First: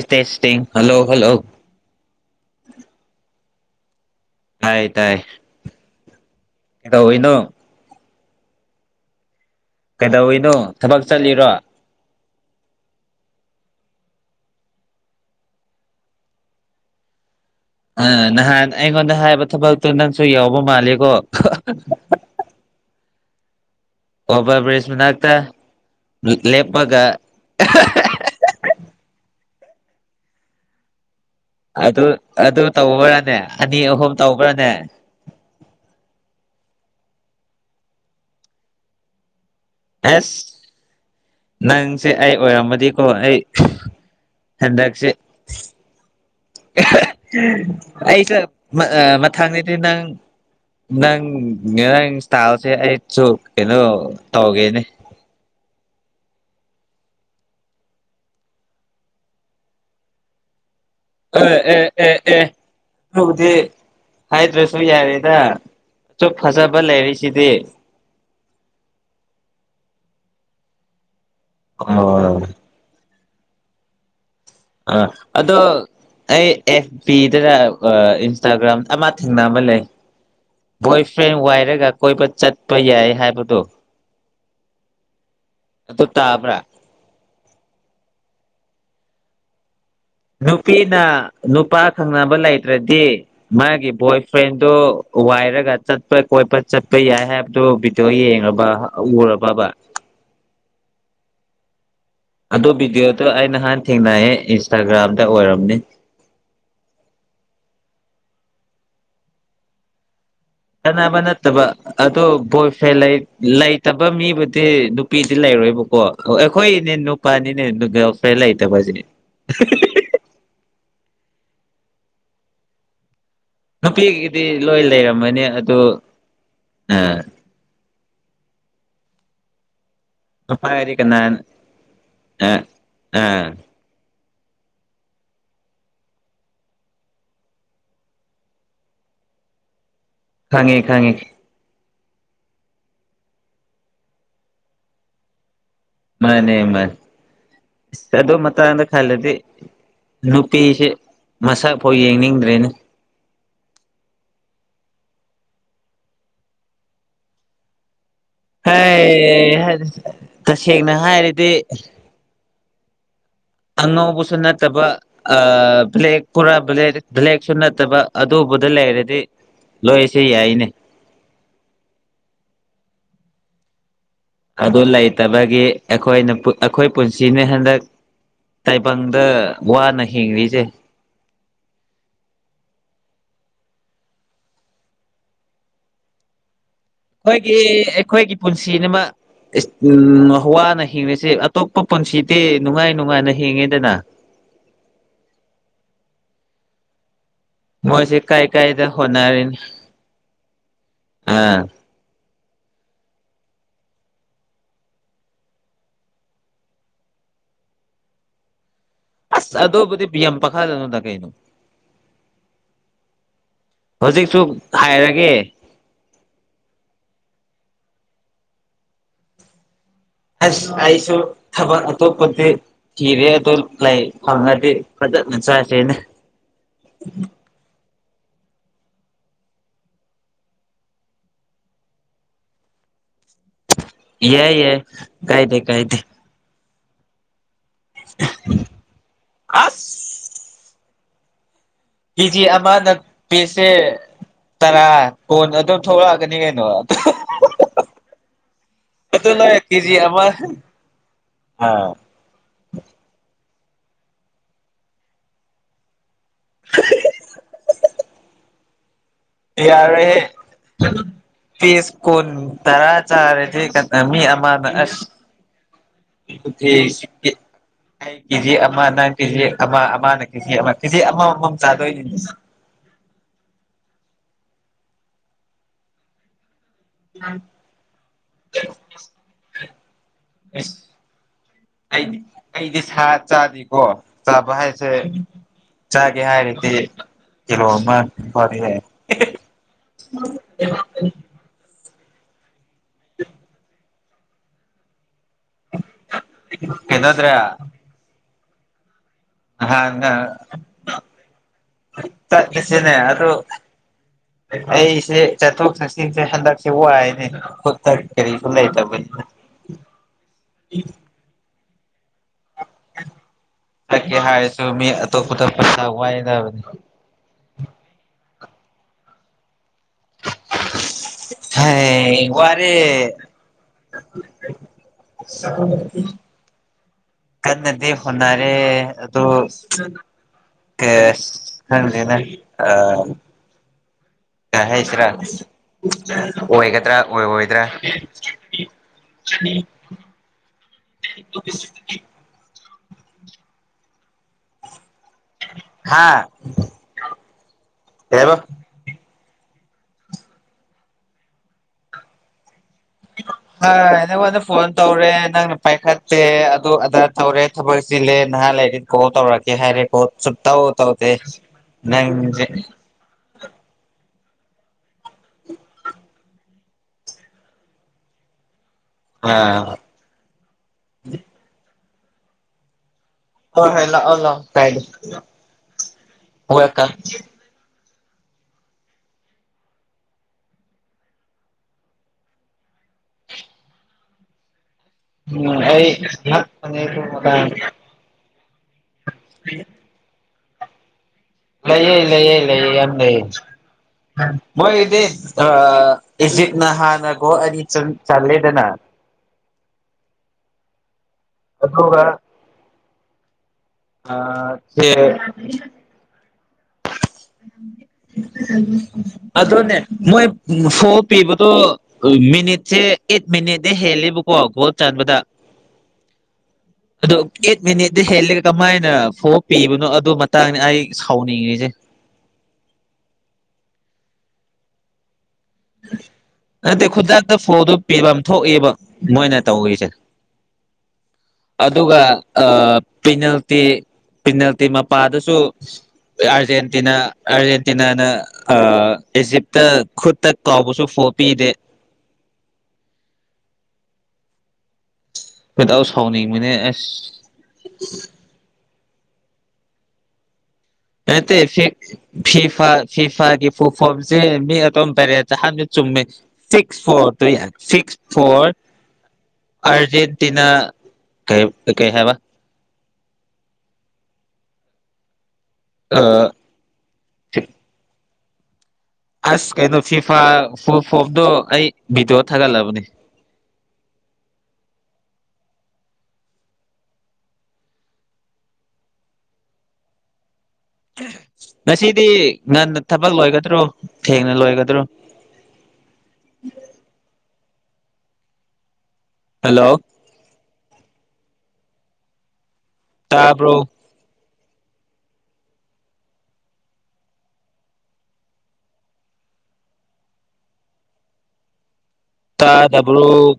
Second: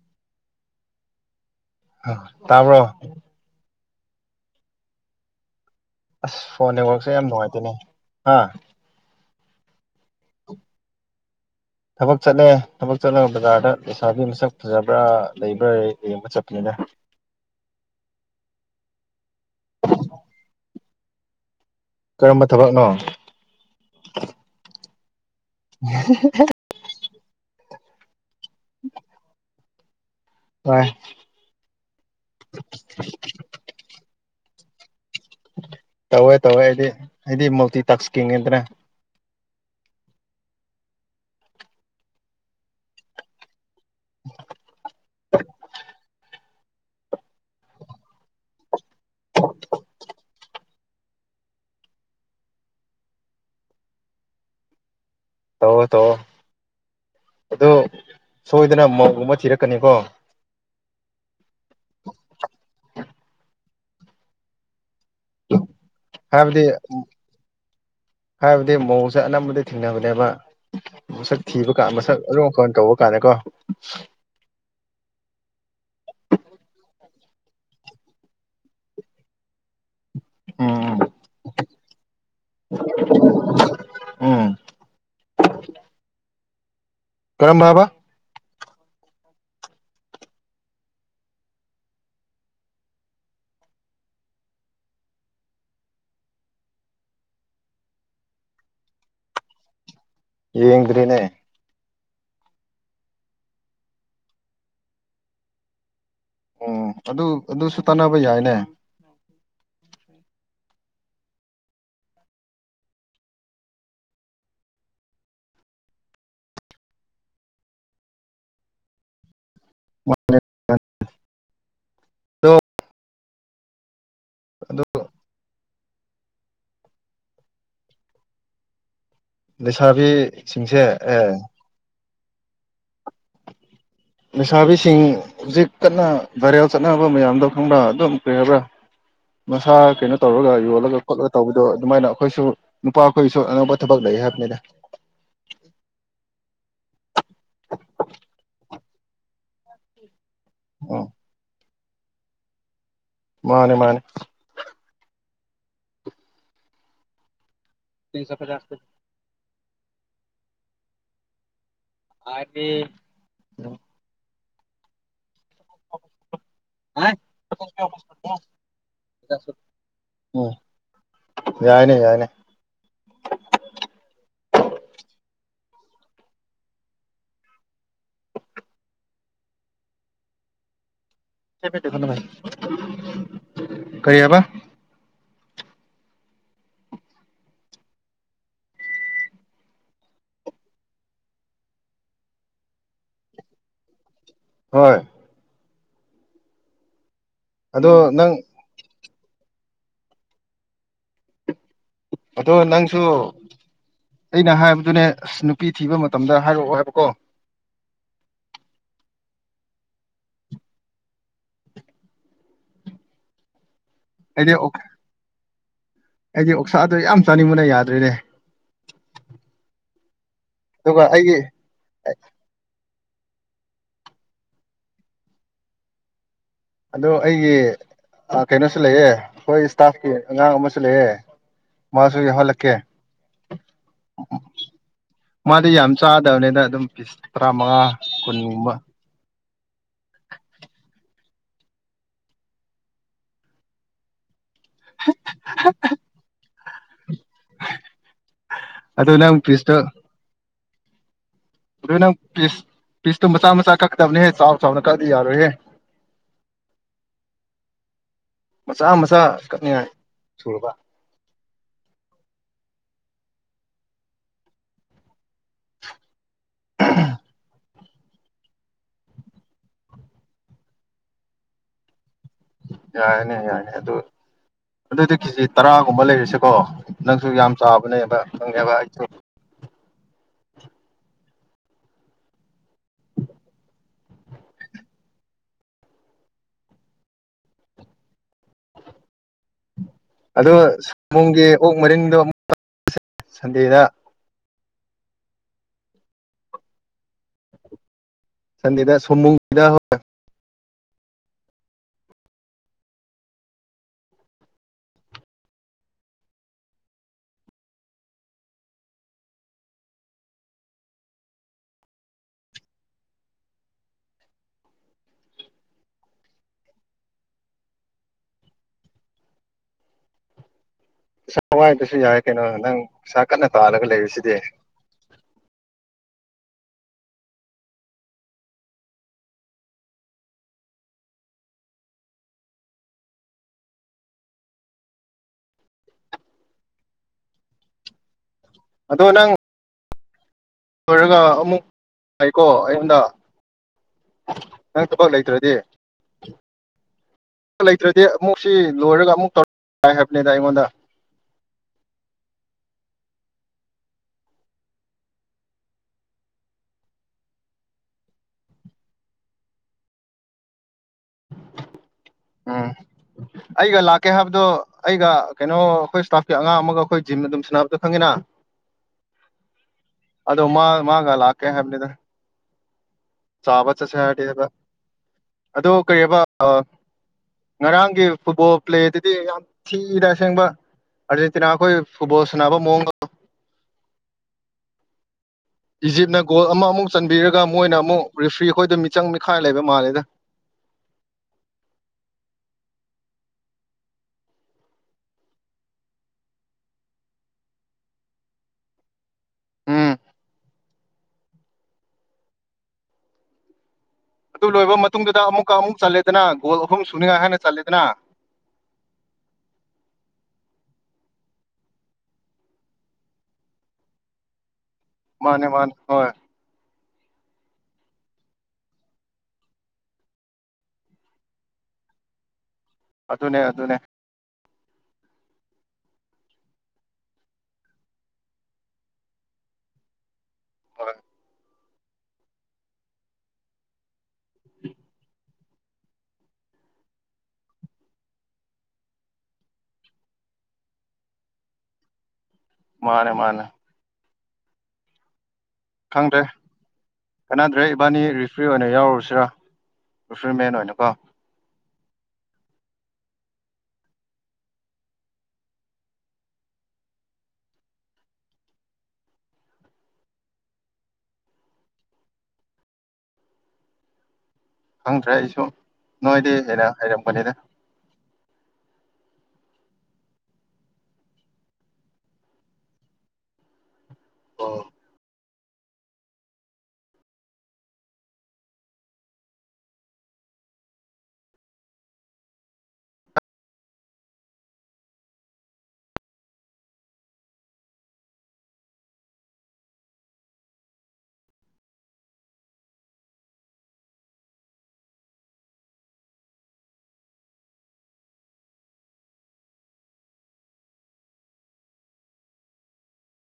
ꯁꯇꯦꯁꯇꯤꯡ hello hello. ꯑ ꯇꯥꯕ꯭ꯔꯣ꯫ ꯇꯥꯏ ꯇꯥꯏ꯫ ꯑꯁ ꯐꯣꯟ ꯅꯦꯠꯋ꯭ꯔꯛꯁꯦ ꯌꯥꯝ ꯀꯩꯗꯧꯔꯤꯅꯣ ꯅꯨꯡꯉꯥꯏꯇꯦꯅꯦ ꯍꯥ꯫ ꯀꯩꯗꯧꯅꯣ ꯊꯕꯛ ꯆꯠꯂꯤꯔꯣ ꯊꯕꯛ ꯆꯠꯂꯦ ꯊꯕꯛ ꯆꯠꯂꯒ ꯕꯖꯥꯔꯗ ꯂꯩꯩꯁꯥꯕꯤ ꯃꯁꯛ ꯐꯖꯕ꯭ꯔꯥ ꯂꯩꯕ꯭ꯔꯥ ꯌꯦꯡꯕ ꯆꯠꯄꯅꯤꯅꯦ ꯑ ꯅꯍꯥꯟ ꯑꯩꯉꯣꯟꯗ ꯍꯥꯏꯕ ꯊꯕꯛꯇꯨ ꯅꯪꯁꯨ ꯌꯥꯎꯕ ꯃꯥꯜꯂꯤꯀꯣ ꯀꯔꯝꯕ ꯊꯕꯛꯅꯣ ꯑꯣꯚꯔꯕ꯭ꯔꯤꯖ ꯃꯅꯥꯛꯇ ꯂꯦꯞꯄꯒ ꯎꯝ ꯍ ꯑꯗꯨ ꯑꯗꯨ ꯇꯧꯕ꯭ꯔꯥꯅꯦ ꯑꯅꯤ ꯑꯍꯨꯝ ꯇꯧꯕ꯭ꯔꯥꯅꯦ ꯇꯧꯋꯦ ꯇꯧꯋꯦ ꯑꯩꯗꯤ ꯑꯩꯗꯤ ꯃꯜꯇꯤ ꯇꯥꯛꯁꯀꯤꯗꯅ ꯑꯦꯁ ꯅꯪꯁꯦ ꯑꯩ ꯑꯣꯏꯔꯝꯃꯗꯤꯀꯣ ꯑꯩ꯫ ꯍꯟꯗꯛꯁꯦ꯫ ꯑꯩꯁꯦ ꯃꯊꯪꯗꯗꯤ ꯅꯪ꯫ ꯅꯪ ꯅꯪ ꯏꯁꯇꯥꯥꯏꯜꯁꯦ ꯑꯩꯁꯨ ꯀꯩꯅꯣ ꯇꯧꯒꯦꯅꯦ꯫ ꯇꯧꯑꯣ ꯇꯧꯑꯣ ꯑꯗꯨ ꯁꯣꯏꯗꯅ ꯃꯧꯒꯨꯝꯕ ꯊꯤꯔꯛꯀꯅꯤꯀꯣ꯫ ꯑꯦ ꯑꯦ ꯑꯦ ꯑꯦ ꯑꯗꯨꯕꯨꯗꯤ ꯍꯥꯏꯗ꯭ꯔꯁꯨ ꯌꯥꯔꯦꯗ꯫ ꯁꯨ ꯍꯥꯏꯕꯗꯤ ꯐꯖꯕ ꯂꯩꯔꯤꯁꯤꯗꯤ ꯍꯥꯏꯕꯗꯤ ꯃꯧꯁꯦ ꯑꯅꯝꯕꯅ ꯊꯦꯡꯅꯕꯅꯦꯕ꯫ ꯃꯁꯛ ꯊꯤꯕ ꯀꯥꯟ ꯃꯁꯛ ꯑꯣ ꯑꯗꯨꯝꯀꯟ ꯇꯧꯕ ꯀꯥꯟꯗꯀꯣ꯫ ꯑ ꯑꯗꯣ꯫ ꯑꯩ ꯑꯦꯐ ꯄꯕꯤꯗꯅ ꯏꯟꯁꯇꯥꯒ꯭ꯔꯥꯝ ꯑꯃ ꯊꯦꯡ ꯑꯃ ꯂꯩ ꯎꯝ ꯕꯣꯏ ꯐ꯭ꯔꯦꯟ ꯋꯥꯏꯔꯒ ꯀꯣꯏꯕ ꯆꯠꯄ ꯌꯥꯏ ꯍꯥꯏꯕꯗꯨꯣ ꯎꯝ ꯎꯝ ꯑꯗꯨ ꯇꯥꯕ꯭ꯔꯥ ꯀꯔꯝꯕ ꯍꯥꯢꯕ ꯅꯨꯄꯤꯅ ꯅꯨꯄꯥ ꯈꯪꯅꯕ ꯂꯩꯇ꯭ꯔꯗꯤ ꯃꯥꯒꯤ ꯕꯣꯏ ꯐ꯭ꯔꯦꯟꯗꯣ ꯋꯥꯏꯔꯒ ꯆꯠꯄ ꯀꯣꯠꯄ ꯆꯠꯄ ꯌꯥꯏ ꯍꯥꯏꯕꯗꯨ ꯇꯣ ꯌꯦꯡꯕ ꯎꯔꯕꯕ ꯌꯦꯡꯗ꯭ꯔꯤꯅꯦ ꯑꯗꯣ ꯚꯤꯗꯤꯑꯣꯗꯣ ꯑꯩ ꯅꯍꯥꯟ ꯊꯦꯡꯅꯩꯌꯦ ꯏꯟꯁꯇꯥꯒ꯭ꯔꯥꯝꯗ ꯑꯣꯏꯔꯝꯅꯤ ꯑꯣ ꯑꯗꯨ ꯑꯗꯨꯁꯨ ꯇꯥꯟꯅꯕ ꯌꯥꯏꯅꯦ ꯀꯅꯥꯕ ꯅꯠꯇꯕ ꯑꯗꯣ ꯕꯣꯏꯐꯦꯟ ꯂꯩꯇꯕ ꯃꯤꯕꯨꯗꯤ ꯅꯨꯄꯤꯗꯤ ꯂꯩꯔꯣꯏꯕꯀꯣ ꯑꯩꯈꯣꯏꯅꯦ ꯄꯥꯅꯤꯅꯦ ꯐꯦꯂ ꯑꯇ ꯖꯅꯦ ꯍꯜꯂꯣ ꯅꯨꯄꯤꯒꯤꯗꯤ ꯂꯣꯏ ꯂꯩꯔꯝꯃꯅꯤ ꯑꯗꯨ ꯂꯩꯁꯥꯕꯤ ꯑꯃ ꯍꯥꯏꯗꯤ ꯀꯅꯥ ꯑꯥ ꯑꯥ ꯂꯩꯁꯥꯕꯤꯁꯤꯡ ꯍꯧꯖꯤꯛ ꯀꯟꯅ ꯒꯥꯔꯦꯜ ꯆꯠꯅꯕ ꯃꯌꯥꯝꯗꯣ ꯈꯪꯕ꯭ꯔ ꯑꯗꯨꯝ ꯀꯔꯤ ꯍꯥꯢꯕ꯭ꯔꯥ ꯃꯁꯥ ꯀꯩꯅꯣ ꯇꯧꯔꯒ ꯈꯪꯉꯦ ꯌꯣꯜꯂꯒ ꯈꯪꯉꯦ ꯈꯣꯠꯂꯒ ꯇꯧꯕꯗꯣ ꯑꯗꯨꯃꯥꯏꯅ ꯑꯩꯈꯣꯏꯁꯨ ꯅꯨꯄꯥ ꯑꯩꯈꯣꯏꯁꯨ ꯑꯅꯧꯕ ꯊꯕꯛ ꯂꯩ ꯍꯥꯏꯕꯅꯤꯅ ꯃꯥꯅꯦ ꯃꯥꯅꯦ ꯃꯇꯪꯗ ꯈꯥꯜꯂꯗꯤ ꯅꯨꯄꯤꯁꯦ ꯎꯝ ꯃꯁꯛ ꯐꯥꯎ ꯌꯦꯡꯅꯤꯡꯗ꯭ꯔꯦꯅꯦ ꯃꯥꯅꯦ ꯃꯥꯅꯦ ꯇꯤꯟ ꯁ ꯍ ꯀꯥ [inaudible] ꯍꯩ ꯍꯩ ꯇꯁꯦꯡꯅ ꯍꯥꯏꯔꯗꯤ ꯍꯥꯢꯕꯗꯤ ꯑꯉꯧꯕꯁꯨ ꯅꯠꯇꯕ ꯑ ꯕ꯭ꯂꯦꯛ ꯄꯨꯔꯥ ꯕ꯭ꯂꯦꯛꯁꯨ ꯅꯠꯇꯕ ꯑꯗꯨꯕꯨꯗ ꯂꯩꯔꯗꯤ ꯂꯣꯏꯁꯤ ꯎꯝ ꯌꯥꯏꯅꯦ ꯌꯥꯏꯅꯦ ꯌꯥꯏꯅꯦ ꯑꯗꯨ ꯂꯩꯇꯕꯒꯤ ꯑꯩꯈꯣꯏꯅ ꯑꯩꯈꯣꯏ ꯄꯨꯟꯁꯤꯅ ꯍꯟꯗꯛ ꯇꯥꯏꯕꯪꯗ ꯋꯥꯅ ꯍꯤꯡꯂꯤꯁꯦ ꯀꯩ ꯍꯥꯢꯕ ꯑꯩꯈꯣꯏꯒꯤ ꯑꯩꯈꯣꯏꯒꯤ ꯄꯨꯟꯁꯤꯅꯃꯛ ꯎ ꯋꯥꯅ ꯍꯤꯡꯉꯤꯁꯦ ꯑꯇꯣꯞꯄ ꯄꯨꯟꯁꯤꯗꯤ ꯅꯨꯡꯉꯥꯏ ꯅꯨꯡꯉꯥꯏꯅ ꯍꯤꯡꯉꯦꯗꯅ ꯍꯣꯏ ꯑꯗꯣ ꯃꯣꯏꯁꯦ ꯅꯪ ꯀꯥꯏ ꯀꯥꯏꯗ ꯍꯣꯠꯅꯔꯤ ꯑꯗꯣ ꯅꯪꯁꯨ ꯑꯩꯅ ꯍꯥꯏꯕꯗꯨꯅꯦ ꯑꯁ ꯅꯨꯄꯤ ꯊꯤꯕ ꯃꯇꯝꯗ ꯍꯥꯏꯔꯛꯑꯣ ꯍꯥꯏꯕꯀꯣ ꯑꯁ ꯑꯗꯨꯕꯨꯗꯤ ꯀꯤꯌꯥꯝ ꯄꯥꯈꯥꯠꯅꯨꯗ ꯀꯩꯅꯣ ꯍꯧꯖꯤꯛꯁꯨ ꯑꯩꯗꯤ ꯍꯥꯏꯔꯒꯦ ꯑꯩꯗꯤ ꯑꯣꯛꯁꯥꯗꯣ ꯌꯥꯝ ꯆꯥꯅꯤꯡꯕꯅ ꯌꯥꯗ꯭ꯔꯦꯅꯦ ꯑꯁ ꯑꯗꯨꯒ ꯑꯩꯁꯨ ꯑꯩꯒꯤ ꯊꯕꯛ ꯑꯇꯣꯞꯄꯒꯤ ꯀꯦꯔꯤꯌꯥꯔ ꯗꯣ ꯂꯩꯥ ꯐꯉꯥꯗꯤ ꯐꯖꯅ ꯆꯥꯁꯤꯅꯦ ꯑꯗꯣ ꯑꯩꯒꯤ ꯀꯩꯅꯣꯁꯨ ꯂꯩꯑꯦ ꯑꯩꯈꯣꯏ ꯏꯁꯇꯥꯐꯀꯤ ꯑꯉꯥꯡ ꯑꯃꯁꯨ ꯂꯩꯌꯦ ꯃꯥꯁꯨ ꯌꯥꯎꯍꯜꯂꯛꯀꯦ ꯌꯥꯏ ꯌꯥꯏ ꯀꯥꯢꯗꯦ ꯀꯥꯏꯗꯦ ꯐꯠꯇꯕꯅꯤꯗ ꯑꯗꯨꯝ ꯄꯤꯁ ꯇꯔꯥꯃꯉꯥ ꯀꯨꯟꯒꯨꯝꯕ ꯑꯁ ꯀꯖꯤ ꯑꯃꯥꯗ ꯄꯤꯁ ꯁꯦ ꯇꯔꯥ ꯀꯣꯟ ꯑꯗꯨꯝ ꯊꯣꯛꯂꯛꯀꯅꯤ ꯀꯩꯅꯣ ꯑꯗꯨ ꯅꯪ ꯅꯣꯏ ꯄꯤꯁꯇꯣ ꯀꯦꯖꯤ ꯑꯃ ꯑꯥ ꯑꯗꯨ ꯅꯪ ꯄꯤꯁ ꯄꯤꯁꯇꯣ ꯃꯆꯥ ꯃꯆꯥ ꯀꯛꯛꯇꯕꯅꯦꯍꯦ ꯆꯥꯎ ꯆꯥꯎꯅ ꯀꯛꯗꯤ ꯌꯥꯔꯣꯏꯍꯦ [unintelligible] ꯃꯆꯥ ꯃꯆꯥ ꯀꯛꯅꯤꯡꯉꯥꯏ ꯌꯥꯔꯦꯍꯦ ꯁꯨꯔꯕ [unintelligible] ꯄꯤꯁ ꯀꯨꯟ ꯇꯔꯥ ꯆꯥꯔꯗꯤ ꯀꯅ ꯃꯤ ꯑꯃꯅ ꯑꯁ [unintelligible] ꯑꯩ ꯀꯦꯖꯤ ꯑꯃ ꯅꯪ ꯀꯦꯖꯤ ꯑꯃ ꯑꯃꯅ ꯀꯦꯖꯤ ꯑꯃ ꯀꯦꯖꯤ ꯑꯃꯝ ꯑꯃꯝ ꯆꯥꯗꯣꯏꯅꯤꯅꯦ ꯌꯥꯏꯅꯦ ꯌꯥꯏꯅꯦ ꯑꯗꯨ ꯑꯗꯨꯏꯗꯤ ꯀꯦꯖꯤ ꯇꯔꯥꯒꯨꯝꯕ ꯂꯩꯔꯤꯁꯦꯀꯣ ꯅꯪꯁꯨ ꯌꯥꯝ ꯆꯥꯕꯅꯦꯕ ꯈꯪꯉꯦꯕ ꯑꯩꯁꯨ ꯑꯁ ꯑꯩꯗꯤ ꯑꯩꯗꯤ ꯆꯥꯗꯦꯀꯣ ꯆꯥꯕ ꯍꯥꯏꯁꯦ ꯆꯥꯒꯦ ꯍꯥꯏꯔꯗꯤ ꯀꯤꯂꯣ ꯑꯃ ꯐꯥꯎꯗꯤ ꯑꯗꯣ ꯁꯥꯎꯑꯣꯝꯕꯨꯡꯒꯤ ꯑꯣꯛ ꯃꯔꯤꯡꯗꯣ ꯑꯃꯨ ꯁꯟꯗꯦꯗ ꯀꯅꯣꯗ꯭ꯔꯦ [inaudible] ꯁꯥꯟꯗꯦꯗꯗ ꯁꯥꯎꯑꯣꯝꯕꯨꯡ ꯅꯍꯥꯟꯅ ꯆꯠꯂꯁꯤꯅꯦ ꯑꯩꯁꯦ ꯆꯠꯊꯣꯛ ꯆꯠꯁꯤꯟꯁꯦ ꯍꯟꯗꯛꯁꯦ ꯋꯥꯏꯅꯦ [unintelligible] ꯀꯔꯤꯁꯨ ꯂꯩꯇꯕꯩ ꯆꯠꯀꯦ ꯍꯥꯏꯔꯁꯨ ꯃꯤ ꯑꯇꯣꯞꯄꯗ ꯄꯩꯁꯥ ꯋꯥꯏꯗꯕꯅꯤ ꯄꯩꯁꯥ ꯋꯥꯏꯗ꯭ꯔꯁꯨ ꯌꯥꯏ ꯍꯩ ꯀꯩꯅꯣ ꯅꯪ ꯋꯥꯔꯦ ꯏꯁꯩꯥ ꯀꯟꯅ ꯇꯥꯜꯂꯒ ꯂꯩꯔꯤꯁꯤꯗꯤ [unintelligible] ꯀꯟꯅꯗꯤ ꯍꫭꯅꯔꯦ ꯑꯗꯨ ꯀꯁ ꯈꯪꯗꯦꯗ ꯑ ꯌꯥꯏ ꯍꯥꯏꯁꯤꯔ ꯑꯣꯏꯒꯗ꯭ꯔ ꯑꯣꯏꯔꯣꯏꯗ꯭ꯔ ꯑꯗꯣ ꯅꯪ [inaudible] ꯂꯣꯏꯔꯒ ꯑꯃꯨꯛ ꯍꯥꯏꯀꯣ ꯑꯩꯉꯣꯟꯗ ꯅꯪ ꯊꯕꯛ ꯂꯩꯇ꯭ꯔꯗꯤ ꯍꯥ ꯗ ꯂꯩꯇ꯭ꯔꯗꯤ ꯀꯩ ꯍꯥꯏꯕ ꯑꯃꯨꯛꯁꯤ ꯂꯣꯏꯔꯒ ꯑꯃꯨꯛ ꯇꯧꯔꯛ ꯌꯥꯏ ꯍꯥꯏꯕꯅꯤꯗ ꯑꯩꯉꯣꯟꯗ [inaudible] ꯅꯪꯉꯣꯟꯗ ꯐꯣꯟ ꯇꯧꯔꯦ ꯅꯪꯅ ꯄꯥꯏꯈꯠꯇꯦ ꯑꯗꯨ ꯑꯗꯥ ꯇꯧꯔꯦ ꯊꯕꯛ ꯆꯤꯜꯂꯦ ꯅꯍꯥ ꯂꯩꯔꯤ ꯀꯣꯜ ꯇꯧꯔꯛꯀꯦ ꯍꯥꯏꯔꯦ ꯀꯣꯜ ꯁꯨꯇꯧ ꯇꯩꯗꯦ ꯅꯪꯁꯦ ꯎꯝ ꯑꯩꯒ ꯂꯥꯛꯀꯦ ꯍꯥꯏꯕꯗꯣ ꯑꯩꯒ ꯀꯩꯅꯣ ꯑꯩꯈꯣꯏ ꯏꯁꯇꯥꯐꯀꯤ ꯑꯉꯥꯡ ꯑꯃꯒ ꯑꯩꯈꯣꯏ ꯖꯤꯝ ꯑꯗꯨꯝ ꯁꯥꯟꯅꯕꯗꯣ ꯈꯪꯉꯤꯅ ꯑꯥ ꯑꯗꯣ ꯃꯥ ꯃꯥꯒꯂꯥꯛꯀꯦ ꯍꯥꯏꯕꯅꯦꯗ ꯍꯣꯏ ꯆꯥꯕ ꯍꯣꯏ ꯆꯠꯁ ꯂꯥꯛꯑꯣ ꯂꯥꯛꯑꯣ ꯍꯥꯏꯔꯗꯤꯕ ꯀꯥꯏꯗꯦ ꯑꯗꯣ ꯀꯔꯤ ꯍꯥꯏꯕ ꯑ ꯋꯦꯜꯀꯝ ꯉꯔꯥꯡꯒꯤ ꯐꯨꯠꯕꯣꯜ ꯄ꯭ꯂꯦꯗꯨꯗꯤ ꯌꯥꯝ ꯊꯤꯗ ꯑꯁꯦꯡꯕ ꯑꯔꯖꯦꯟꯇꯤꯅꯥꯈꯣꯏ ꯐꯨꯠꯕꯣꯜ ꯁꯅꯥꯕ ꯃꯥꯑꫭꯡꯗꫭ ꯎꯝ ꯑꯩ ꯏꯖꯤꯞꯅ ꯒꯣꯜ ꯑꯃ ꯉꯛꯄꯅꯦ ꯑꯃꯨꯛ ꯑꯗꯨ ꯆꯟꯕꯤꯔꯒ ꯃꯇꯥꯡꯗ ꯃꯣꯏꯅ ꯑꯃꯨꯛ ꯔꯤꯐ꯭ꯔꯤ ꯈꯣꯏꯗꫭ ꯃꯤꯆꯪ ꯃꯤꯈꯥꯏ ꯂꯩꯕ ꯃꯥꯜꯂꯦꯗ ꯂꯩꯌꯦ ꯂꯩꯌꯦ ꯂꯩꯌꯦ ꯌꯥꯝ ꯂꯩ ꯃꯣꯏꯒꯤꯗꯤ ꯑ ꯏꯖꯤꯠꯅ ꯍꯥꯟꯅ ꯒꯣ ꯑꯅꯤ ꯆꯜꯂꯦꯗꯅ ꯎꯝ ꯑꯗꯒ ꯑꯗꯨ ꯑꯥ ꯂꯣꯏꯔꯕ ꯁꯦ ꯃꯇꯨꯡꯗꯨꯗ ꯑꯃꯨꯛꯀ ꯑꯃꯨꯛ ꯆꯜꯂꯦꯗꯅ ꯒꯣꯜ ꯑꯍꯨꯝ ꯁꯨꯅꯤꯉꯥꯏ ꯍꯥꯏꯅ ꯆꯜꯂꯦꯗꯅ ꯑꯗꯨꯅꯦ ꯃꯣꯏ ꯁꯣ ꯄꯤꯕꯗꯣ ꯃꯤꯅꯤꯠꯁꯦ ꯑꯦꯠ ꯃꯤꯅꯤꯠꯗ ꯍꯦꯜꯂꯦꯕꯀꯣ ꯒꯣꯜ ꯆꯥꯟꯕꯗ ꯃꯥꯅꯦ ꯃꯥꯅꯦ ꯍꯣꯏ [inaudible] ꯑꯗꯣ ꯑꯦꯠ ꯃꯤꯅꯤꯠꯇ ꯍꯦꯂꯦ ꯀꯃꯥꯏꯅ ꯐꫭꯜ ꯄꯤꯕꯅꯣ ꯑꯗꯨ ꯃꯇꯥꯡꯗ ꯑꯩ ꯁꯥꯎꯅꯤꯡꯉꯁꯦ ꯑꯗꯨꯅꯦ ꯑꯗꯨꯅꯦ ꯅꯠꯇꯦ ꯈꯨꯗꯛꯇ ꯐꯣꯗꯨ ꯄꯤꯕꯝ ꯊꯣꯛꯑꯦꯕ ꯃꯣꯏꯅ ꯇꯧꯔꯤꯁꯦ ꯍꯣꯏ ꯑꯗꯨꯒ ꯄꯤꯅꯦꯜꯇꯤ ꯄꯤꯅꯦꯜꯇꯤ ꯃꯄꯥꯗꯁꯨ ꯑꯥꯔꯖꯦꯟꯇꯤꯅꯥ ꯑꯔꯖꯦꯟꯇꯤꯅꯥꯅ ꯏꯖꯤꯞꯇ ꯈꯨꯠꯇ ꯀꯥꯎꯕꯁꯨ ꯐꯣ ꯄꯤꯗꯦ ꯃꯥꯅꯦ ꯃꯥꯅꯦ ꯈꯨꯗꯥꯎ ꯈꯪꯗ꯭ꯔꯦ ꯁꯥꯎꯅꯤꯡꯕꯅꯦ ꯑꯁ ꯀꯅꯗ꯭ꯔꯦ ꯏꯕꯥꯅꯤ ꯐ꯭ꯔꯤ ꯑꯣꯏꯅ ꯌꯥꯎꯔꯨꯁꯤꯔꯥ ꯔꯤꯐ꯭ꯔꯔꯤꯃꯦꯟ ꯑꯣꯏꯅꯀꯣ ꯑꯠꯇ ꯐ ꯐꯤꯐꯥ ꯐꯤꯐꯥꯒꯤ ꯄꯨ ꯐꯣꯝꯁꯦ ꯃꯤ ꯑꯇꯣꯝ ꯇꯔꯦ ꯍꯥꯟꯗꯤ ꯆꯨꯝꯃꯦ ꯁꯤꯛꯁ ꯐꯣꯔ ꯇ ꯌꯥ ꯁꯤꯛꯁ ꯐꯣꯔ ꯑꯥꯔꯖꯦꯟꯇꯤꯅꯥ ꯀ ꯀꯩ ꯍꯥꯏꯕ ꯈꯪꯗ꯭ꯔꯦ ꯑꯩꯁꯨ ꯑ ꯅꯣꯏꯗꯤ ꯍꯦꯟꯅ ꯍꯔꯝꯕꯅꯤꯗ ꯑꯁ ꯀꯩꯅꯣ ꯐꯤꯐꯥ ꯐꯨꯜ ꯐꯣꯝꯗꫭ ꯑꯩ ꯚꯤꯗꯤꯌꫭ ꯊꯥꯒꯠꯂꯕꯅꯦ ꯍ ꯉꯁꯤꯗꯤ ꯉꯟꯅ ꯊꯕꯛ ꯂꯣꯏꯒꯗ꯭ꯔꯣ ꯊꯦꯡꯅ ꯂꯣꯏꯒꯗ꯭ꯔꯣ ꯍꯜꯂꯣ ꯇꯥꯕ꯭ꯔꫭ ꯇꯥꯗꯕ꯭ꯔꫭ